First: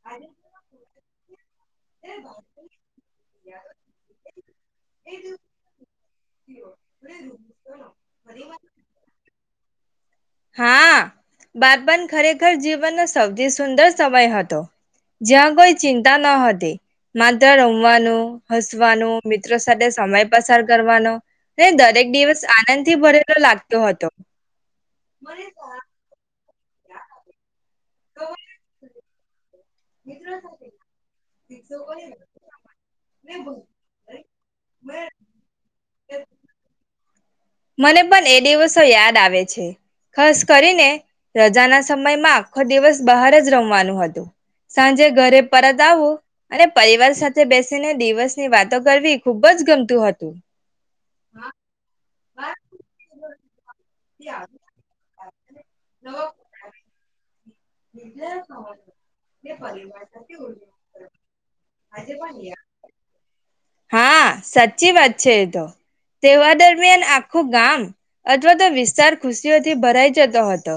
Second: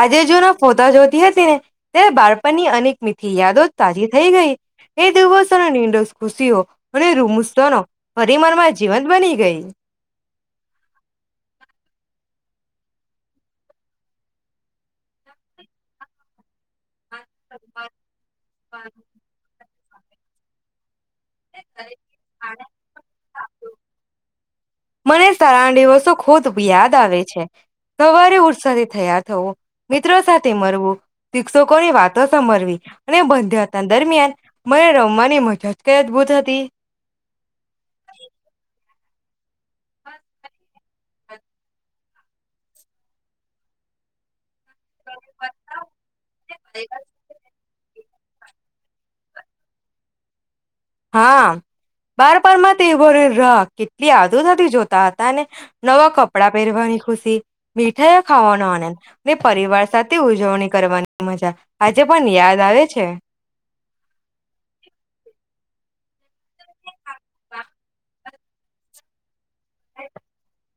આજે જો ના ફોતા જોતી હતી ને ત્યારે બાળપણની અનેક મીઠી યાદો તાજી થઈ ગઈ એ દિવસોનો નિંદો ખુશીઓ અને રૂમુસનો પરિમરમાં જીવંત બની ગઈ હા બાતબન ખરેખર જીવનનો સૌથી સુંદર સમય હતો જ્યાં કોઈ ચિંતા ન હતી માત્ર રમવાનું હસવાનું મિત્રો સાથે સમય પસાર કરવાનો દરેક દિવસ આનંદ થી ભરેલો લાગ તો હતો મને [inaudible] દિવસો ખુદ યાદ આવે છે સવારે ઉરસાથી થયાાર થવું મિત્રો સાથે મરવુ શિક્ષકોની વાતો સાભરવી અને બંધ્યાથ દરમિયાન મને રમવાની મજા જ કઇ અદભૂત હતી મને પણ એ દિવસો યાદ આવે છે ખાસ કરીને રજાના સમયમાં આખો દિવસ બહાર જ રમવાનું હતું સાંજે ઘરે પરત આવું અને પરિવાર સાથે બેસ દિવસ ની વાતો કરવી ખુબ જ ગમતું હતું હા બારપણમા તેઓ રાખ કેટલી આતુરતાથી જોતા હતા ને નવા કપડાં પહેરવાની ખુશી મીઠાઈઓ ખાવાનો આનંદ ને પરિવાર સાથે ઉજવણી કરવાની મજા આજે પણ યાદ આવે છે હા સાચી વાત છે તો તેવા દરમિયાન આખું ગામ અથવા તો વિસ્તાર ખુશ થી ભરાઈ જતો હતો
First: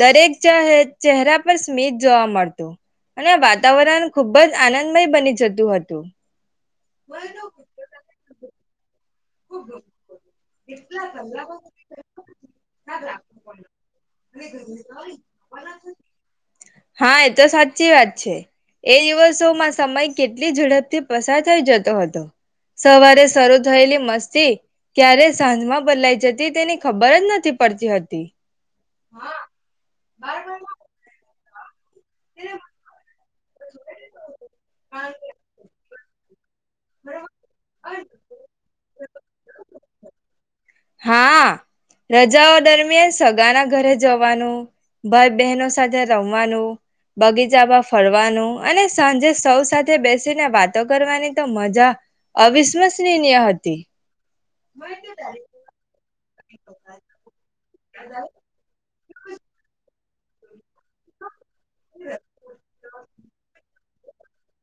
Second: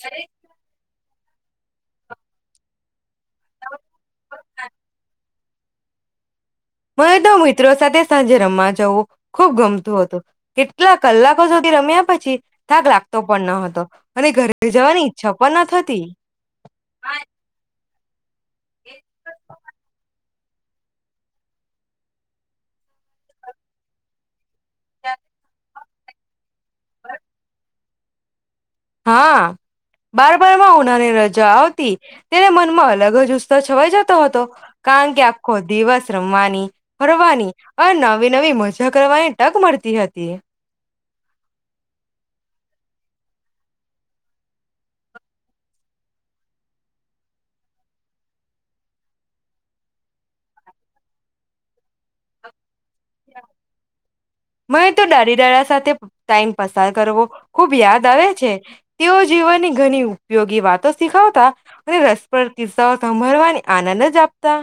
દરેક ચહે ચહેરા પર સ્મિત જોવા મળતું અને વાત વાતારણ ખુબ જ આનંદમય બની જતું હતું મને તો મિત્રો સાથે સાંજે રમવા જઉં ખૂબ ગમતું હતું કેટલા કલાકો સુધી રમ્યા પછી થાક લાગતો પણ ન હતો અને ઘરે જવાની ઈચ્છા પણ ન થતી ચી વાત છે. એ દિવસોમાં સમય કેટલી ઝડપથી પસાર થઈ જતો હતો સવારે શરૂ થયેલી મસ સતી ક્યારે સાંજમાં બદલાઈ જતી તેની ખબર જ નથી પડતી હતી હા બારપણમા ઉનારે રજા જાતી તેના મનમા અલગ જ છવાઈ જતો હતો કારણ કે આખો દિવસ રમ વાની ફરવાની અને નવી નવી મજા કરવાની તક મળતી હતી હા રજાઓ દરમિયાન સગાના ઘરે જવાનુ ભાઈ બહેનો સાથે રમવાનુ બગીચામાં ફરવાનુ અને સાંજે સૌ સાથે બેસીને વાતો કરવાની તો મજા અવિસ્મસ મને તો દાદી દાદા સાથે ટાઈમ પસાર કરવો ખુબ યાદ આવે છે. તેઓ જીવનની ઘણી ઉપયોગી વાત તો શીખાવતા અને રસપ્ર કિસ્સા સાભરવાની આનંદ જ જાપતા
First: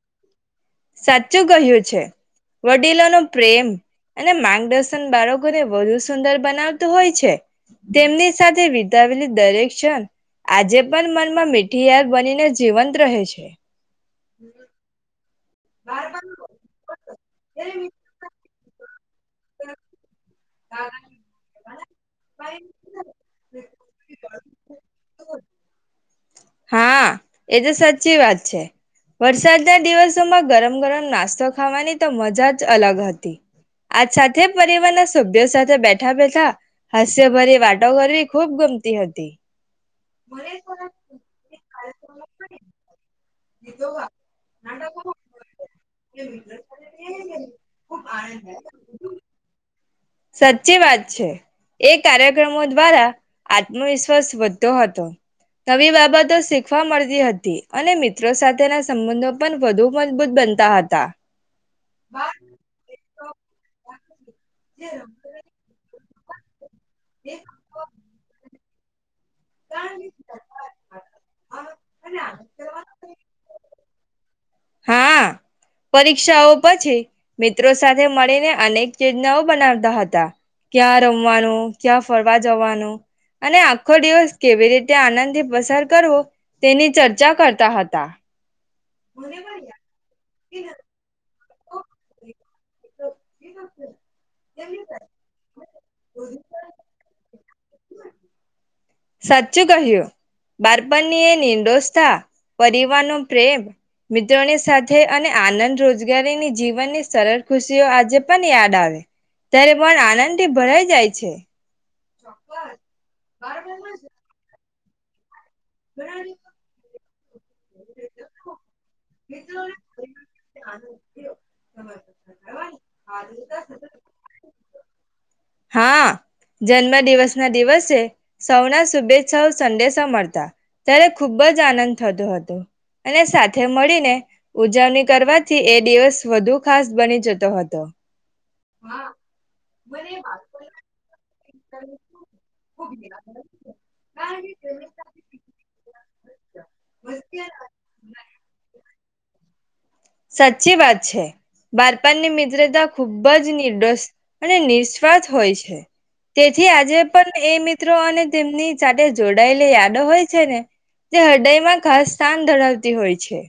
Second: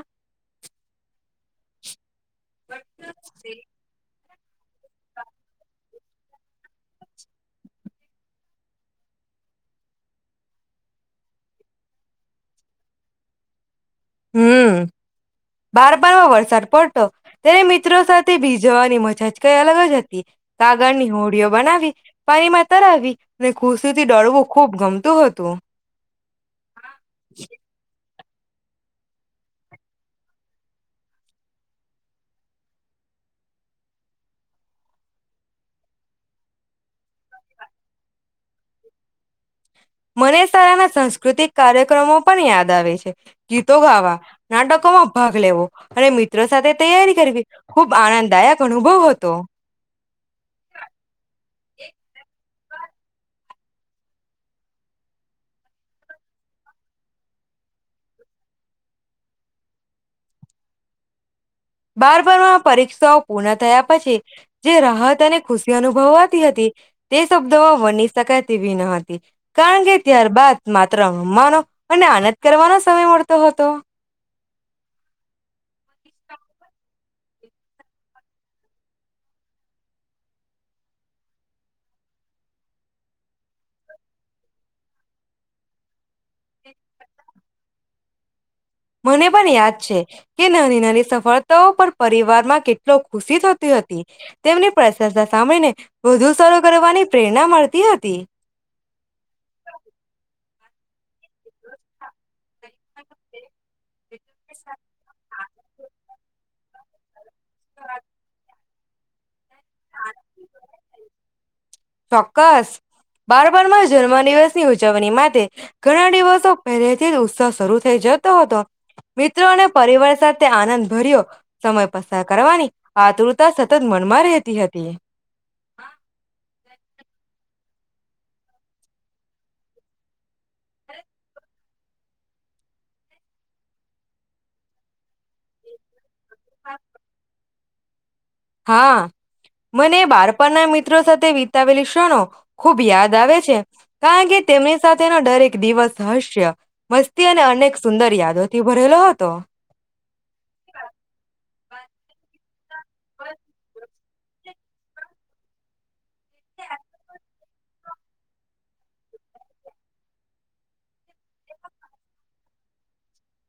સાચું કહ્યું છે. વડીલો નો પ્રેમ અને માર્ગદર્શન બાળકોને વધુ સુંદર બનાવતું હોય છે તેમની સાથે વિતાવેલી દરેક ક્ષણ આજે પણ મનમાં મીઠીયાર બનીને જીવંત રહે છે. બાર બાર વરસાદ પ તો તેને મિત્રો સાથે ભીજવાની મ જા કઈ અલગ જ હતી. કાગળની હોડીઓ બનાવી પાણીમાં તરાવી અને ખુશીથી ડળવું ખૂબ ગમતું હતું. હા એ તો સાચી વાત સાચી વાત છે વરસાદના દિવસોમાં ગરમ ગરમ નાસ્તો ખાવાની તો મજા જ અલગ હતી આજ સાથે પરિવારના સભ્યો સાથે બેઠા બેઠા હાસ્યભરી વાતો કરવી ખૂબ ગુમતી હતી. મને શારાના સાંસ્કૃતિક કાર્યક્રમો પણ યાદ આવે છે ગીતો ગાવા નાટકોમાં ભાગ લેવો અને મિત્રો સાથે તૈયારી કરવી ખૂબ આનંદદાયક અનુભવ હતો. સાચી વાત છે. એ કાર્યક્રમો દ્વારા આત્મવિશ્વાસ વધતો હતો નવી બાબતો શીખવા મળતી હતી અને મિત્રો સાથેના સંબંધો પણ વધુ મજબૂત બનતા હતા. બાર બારમાં પરીક્ષાઓ પૂર્ણ થયા પછી જે રાહત અને ખુશી અનુભવત તી હતી. તે શબ્દો માં વની શકાય તે વી નહ હતી કારણ કે ત્યારબાદ માત્ર રમવાનો અને આનંદ કરવાનો સમય મળતો હતો. હા પરીક્ષાઓ પછી મિત્રો સાથે મળીને અનેક ચયોજનાઓ બનાવતા હતા. ક્યાં રમવાનું, ક્યાં ફરવા જવાનું અને આખો દિવસ કેવી રીતે આનંદ થી પસાર કરવો તેની ચર્ચા કરતા હતા. મને પણ યાદ છે કે નાની નાની સફળતાઓ પર પરિવારમાં કેટલો ખુશી થતી હતી. તેમની પ્રશંસા સાંભીને વધુ સર કરવાની પ્રેરણા મળતી હતી. સાચું કહ્યું, બારપણની એ નિંદોસ થા પરિવાર નો પ્રેમ, મિત્રોની સાથે અને આનંદ રોજગારીની જીવનની સરળ ખુશીઓ આજે પણ યાદ આવે ત્યારે મન આનંદથી ભરાઈ જાય છે ચોક્કસ બાર બારમા જન્મદિવસ ની ઉજવણી માટે ઘણા દિવસો પહેરે તે જ ઉત્સાહ શરૂ થઈ જતો હતો મિત્રો અને પરિવાર સાથે આનંદ ભર્યો સમય પસાર કરવાની આતુરતા સતત મનમાં રહેતી હતી તે હા જન્મ દિવસ ના દિવસે સૌના શુભેચ્છાઓ સંડેશ મળતા ત્યારે ખુબ જ આનંદ થતો હતો અને સાથે મળીને ઉજવણી કરવાથી એ દિવસ વધુ ખાસ બની જતો હતો તો હા મને બાળપણના મિત્રો સાથે વી વિતાવેલી ક્ષનો ખુબ યાદ આવે છે કારણ કે તેમની સાથેનો દરેક દિવસ હસ્ય મસ્તી અને અનેક સુંદર યાદોથી ભરેલો હતો [inaudible] સાચી વાત છે બારપનની મિત્રતા ખુબ જ નિર્દોસ અને નિસ્વાર્થ હોય છે તેથી આજે પણ એ મિત્રો અને તેમની સાથે જોડાયેલી યાદો હોય છે ને જે હૃદયમાં ખાસ સ્થાન ધરાવતી હોય છે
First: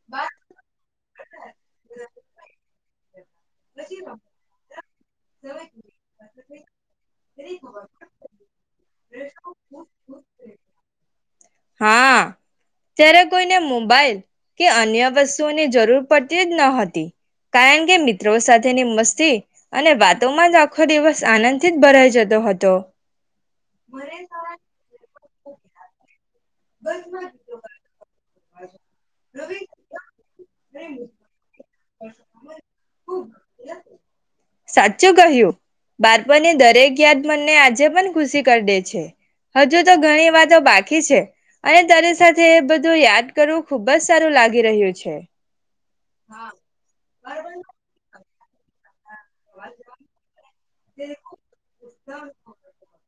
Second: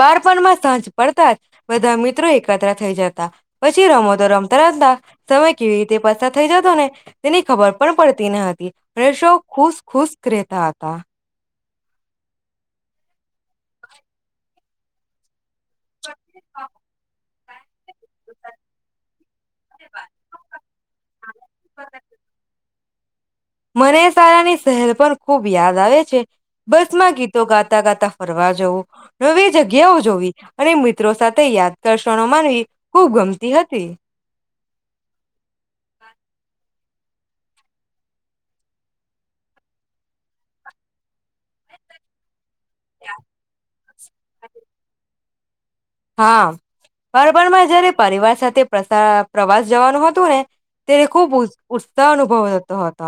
બારપણ માં સાંજ પડતા બધા મિત્રો એકત્ર થઈ જતા. પછી રમોતો રમતા રમતા સમય કેવી રીતે પસાર થઈ જતો ને તેની ખબર પણ પડતી ન હતી અને શો ખુશ ખુશ રહેતા હતા હા ત્યારે કોઈને મોબાઈલ કે અન્ય વસ સ્તુ ની જરૂર પડતી જ ન હતી. કારણ કે મી ત્રો સાથે ની મસ્તી અને વાતોમાં જ આખો દિવસ આનંદથી જ ભરાઈ જતો હતો મને સારાની શહેર પણ ખુબ યાદ આવે છે. બસમાં ગીતો ગાતા ગાતા ફર વા જવું નવી જગ્યાઓ જોવી અને મિત્રો સાથે યાદ દર્શણો માનવી ખૂબ ગમતી હતી. દરેકત મને આજે પણ ખુશી કરી દે છે હજુ તો ઘણી વાતો બાકી છે અને તારે સાત બધું યાદ કરવું ખુબ જ સારું લાગી રહ્યું છે. હા પરબણમાં જયારે પરિવાર સાથે તે પ્રસા પ્રવાસ જવાનું હતું ને તેને ખુબ ઉત્સાહ અનુભવતો હતો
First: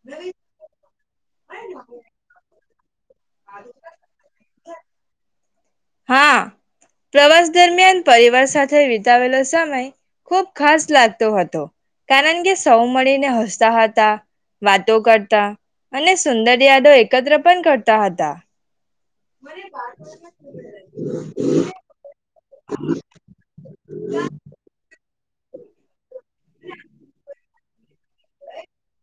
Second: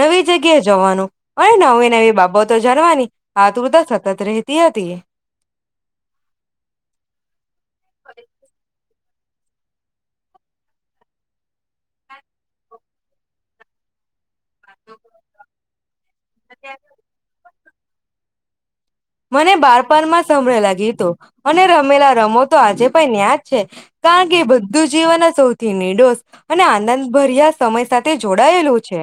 નવી જગ્યા જવાનું અને નવી નવી બાબતો જરવાની હા તું બધા સતત રતી હતી. હા પ્રવાસ દરમિયાન પરિવાર સાથે વિતાવેલો સમય ખુબ ખાસ લાગતો હતો કારણ કે સૌ મળીને હસતા હતા વાતો કરતા અને સુંદર યાદો એકત્ર પણ કરતા તા હતા મને બળપણ માં સંભળેલા ગીતો અને રમેલા રમ તો આજે પણ ન્યાજ છે કારણ કે બધું જે સૌથી નિર્દોષ અને આનંદભર્યા સમય સાથે જોડાયેલું છે.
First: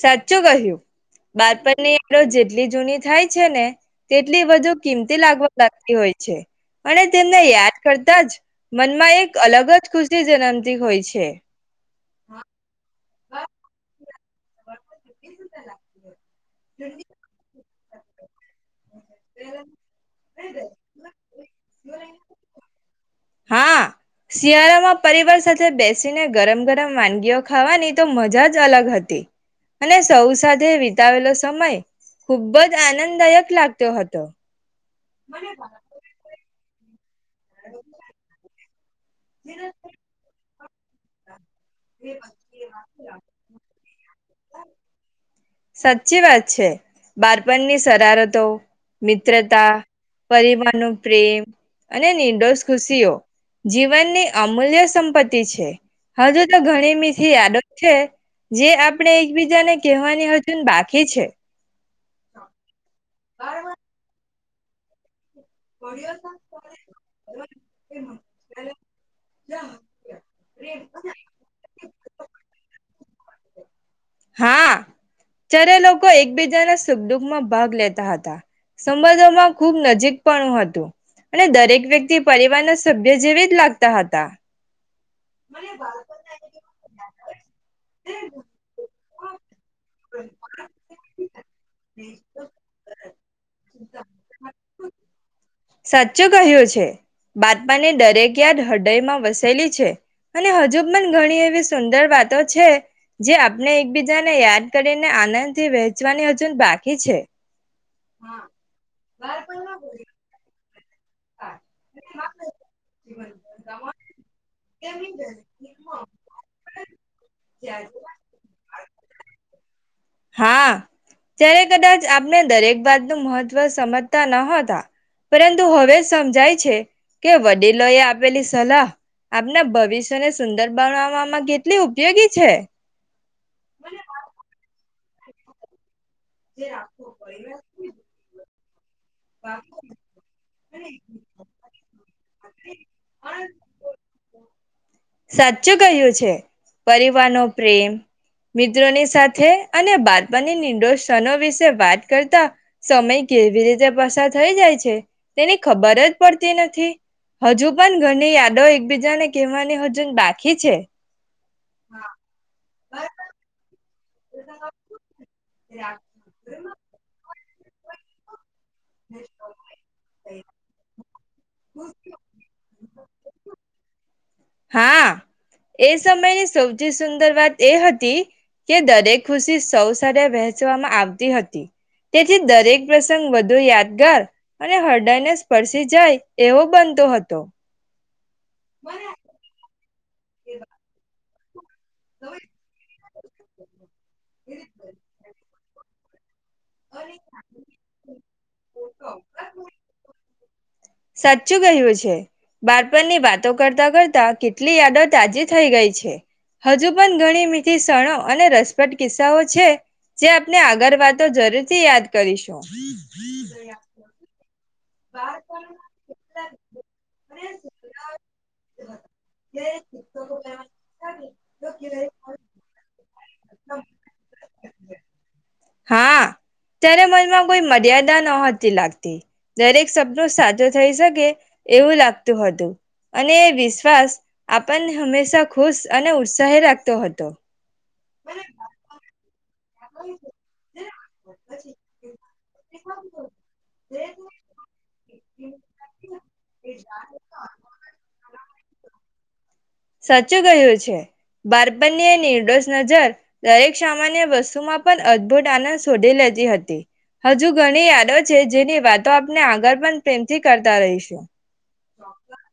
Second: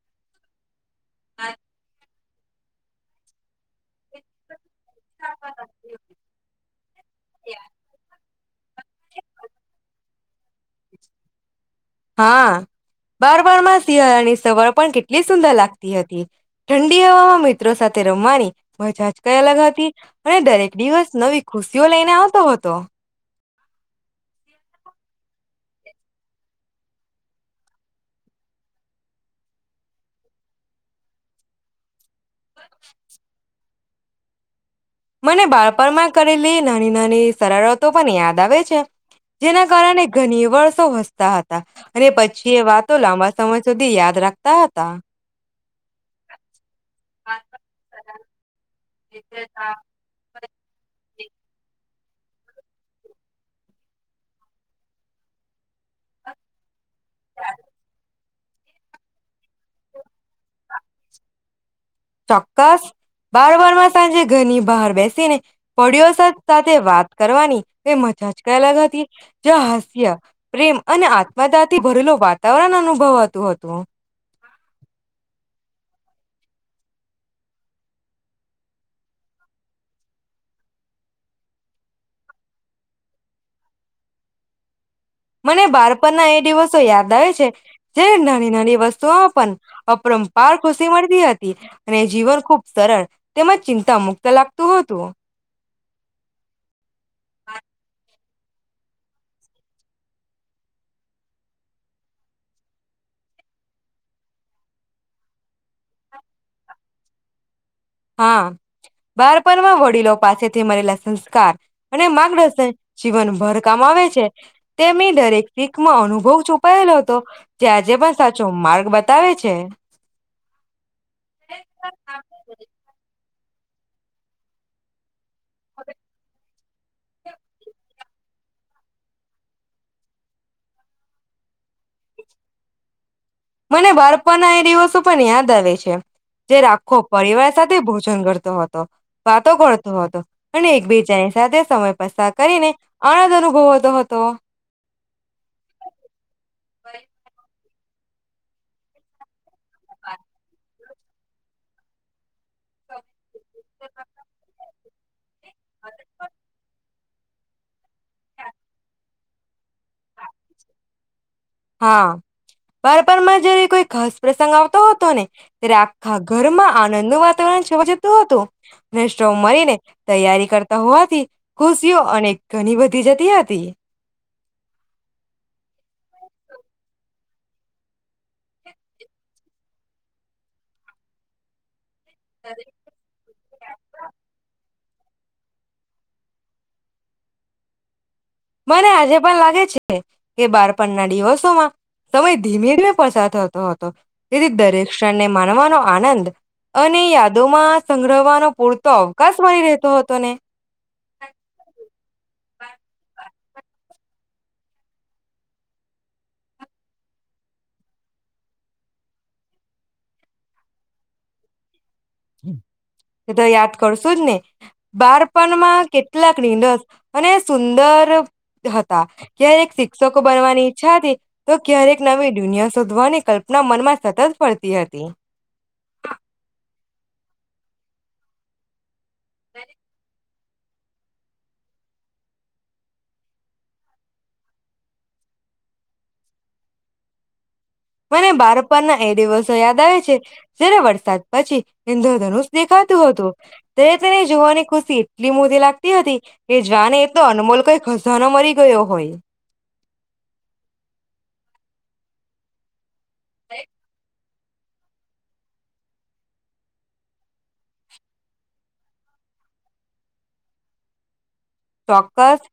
સાચું કહ્યું બાતપણને જેટલી જૂની થાય છે ને તેટલી બધુ કિંમતી લાગવા લાગતી હોય છે અને તેમને યાદ કરતા જ મનમાં એક અલગ જ ખુશી જન્મતી હોય છે હા બાર બાર માં સિહળની સવાર પણ કેટલી સુંદર લાગતી હતી ઠંડી હવામાં મિત્રો સાથે રમવાની મજા જ અલગ હતી અને દરેક દિવસ નવી ખુશીઓ લઈને આવતો હતો હા શિયાળામાં પરિવાર સાથે બેસીને ગરમ ગરમ વાનગીઓ ખાવાની તો મજા જ અલગ હતી અને સૌ સાથે વિતાવેલો સમય ખુબ જ આનંદદાયક લાગત હતો મને બાળપણ માં કરેલી નાની એની સરળતો પણ યાદ આવે છે જેના કારણે ઘણી વરષ વસતા હતા અને પછી એ વાતો લાંબા સમય સુધી યાદ રાખતા તા ત સાચી વાત છે બારપણની શરારતો મિત્રતા પરિવાર નું પ્રેમ અને નિર્દોષ ખુશીઓ જીવનની અમૂલ્ય સંપત્તિ છે હજુ તો ઘણી મીથી યાદો છે જે આપણે એકબીજાને કહેવાની બાકી છે ઘરણી બહાર બેસે ને પળીઓ સાથે વાત કરવાની તે મજા જ કલા હતી જ હાસ્ય પ્રેમ અને આત્મદાથી ભરેલું વાતાવરણ અનુ ભવાતું હતું હા જ્યારે લોકો એકબીજાના સુખ દુઃખમાં ભાગ લેતા હતા સંબંધોમાં ખુબ નજીક પણ હતું અને દરેક વ્યક્તિ પરિવારના સભ્ય જેવી જ લાગતા હતા મને બળપણના એ દિવસો યાદ આવે છે જે નાની નાની વસ્તુમાં પણ અપરંપાર ખુશી મળતી હતી અને જીવન ખૂબ સરળ તેમજ ચિંતા મુક્ત લાગતું હતું સાચું કહ્યું છે બાતમાની દરેક યાદ હૃદયમાં વસેલી છે અને હજુ પણ ઘણી એવી સુંદર વાતો છે જે આપણે એકબીજાને યાદ કરીને આનંદથી વહેંચવાની હજુ બાકી છે હા, બારપણમાં વડીલો પાસે તે મરે. [inaudible] સંસ્કાર અને માર્ગદર્શન જીવનભર કમાવે છે, તેમની દરેક શીખમાં અનુભવ છુપાયેલો હતો જે આજે પણ સાચો માર્ગ બતાવે છે. હા, જ્યારે કદાચ આપને દરેક વાત મહત્વ સમજતા ન હતા. પરંતુ હવે સમજાય છે કે વડીલોએ આપ આપેલી સલાહ આપના ભવિષ્યને સુંદર બનાવામાં કેટલી ઉપયોગી છે. મને બાળપણના એ દિવસો પણ યાદ આવે છે. જે રાખો પરિવાર સાથે ભોજન કરતો હતો. વાતો કરતો હતો અને એકબીજાની સાથે સમય પસાર કરીને આનંદ અનુભવતો હતો. સાચું કહ્યું છે પરિવારનો પ્રેમ મિત્રોની સાથે અને બાળપની નિંદોષનો વિશે વાત કરતા સમય કેવી રીતે પસાર થઈ જાય છે. તેને ખબર જ પડતી નથી. હજુ પણ ઘણી યાદો એકબીજાને કહેવાની હ [inaudible] બાકી છે. હા. બાળપમાં જયારે [unintelligible] સ પ્રસંગ આવતો હતો ને ત્યારે આખા ઘરમાં આનંદ વાત [unintelligible] જતું હતું. [inaudible] મળરીને તૈયારી કરતા હોવાથી ખુશીઓ અને ઘણી બધી [unintelligible] જતી હતી. હા, એ સમય સૌથી સુંદર વાત એ હતી કે દરેક ખુશી સૌ સ વહેચવામાં આવતી હતી. તેથી દરેક પ્રસંગ વધુ યાદગાર, અને હૃદયને સ્પર્શી જાય એવો બનતો હતો. મને આજે પણ લાગે છે કે બારપણ ના દિવસ તમા સમય ધીમે ધીમે પસાર થતો હતો તેથી દરેક ક્ષણને માનવાનો આનંદ હ અને યાદોમાં આ સંગ્રહવાનો પૂર તો અવકાશ મળી રહેતો હતો ને સાચું કહ્યું છે બાળપણની વાત વાતો કરતા કરતા કેટલી યાદો તાજી થઈ ગઈ છે હજુ પણ ઘણી મીઠી સણો અને રસપ્રટ કિસ્સાઓ છે જે આપને આગળ વાતો જરૂર થી યાદ કરીશું એ તો યાદ કરશુ જ ને બાળપણમાં કેટલાક નિંદસ અને સુંદર હતા ક્યારેક શિક્ષકો બનવાની ઈચ્છા હતી તો ક્યારેક નવી દુનિયા શોધવાની કલ્પના મનમાં સતત ફરતી હતી માં કોઈ મર્યાદા નહોતી લાગતી. દરેક શબ્દો સાચ થઈ શકે એવું લાગતું હતું અને એ વિશ્વાસ આપણને હંમેશા ખુશ અને ઉત્સાહે રાગતો હતો. મને બાર પણ ના એ દિવસ યાદ આવે છે જયારે વરસાદ પછી ઇદ્રધનુષ દેખાતું હતું ત્યારે તેને જોવાની ખુશી એટલી મોટી લાગતી હતી કે જાણે એતો અનમોલ કઈ ખજાનો મરી ગયો હોય. સાચું કયું છે બાર પનની એ નિર્દોષ નજર દરેક સામાન્ય બસ પણ અદભુત આનંદ શોધી લેતી હતી હજુ ઘણી યાદો છે જેની વાતો આપને આગળ પણ પ્રેમથી કરતા રહીશું. ચોક્કસ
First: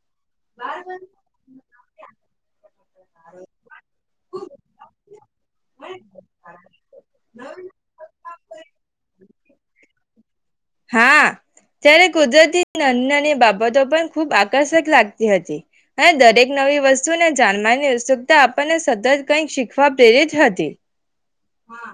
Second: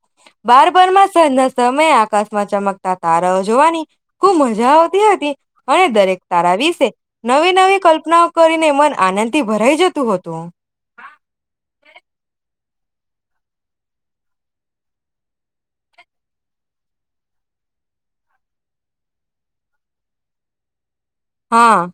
બાર બારમાં સાજના સમયે આકાશ માં ચમકતા તારાઓ જોવાની ખુબ મજા આવતી હતી અને દરેક તારા વિશે નવી નવી કલ્પનાઓ કરીને મન આનંદ થી ભરાઈ જતું હતું. હા ત્યારે કુદરતી નાની નાની બાબતો પણ ખૂબ આકર્ષક લાગતી હતી અને દરેક નવી વસ્તુને જાનમારની ઉત્સુકતા આપણને સતત કઈક શીખવા પ્રેરિત હતી. હા.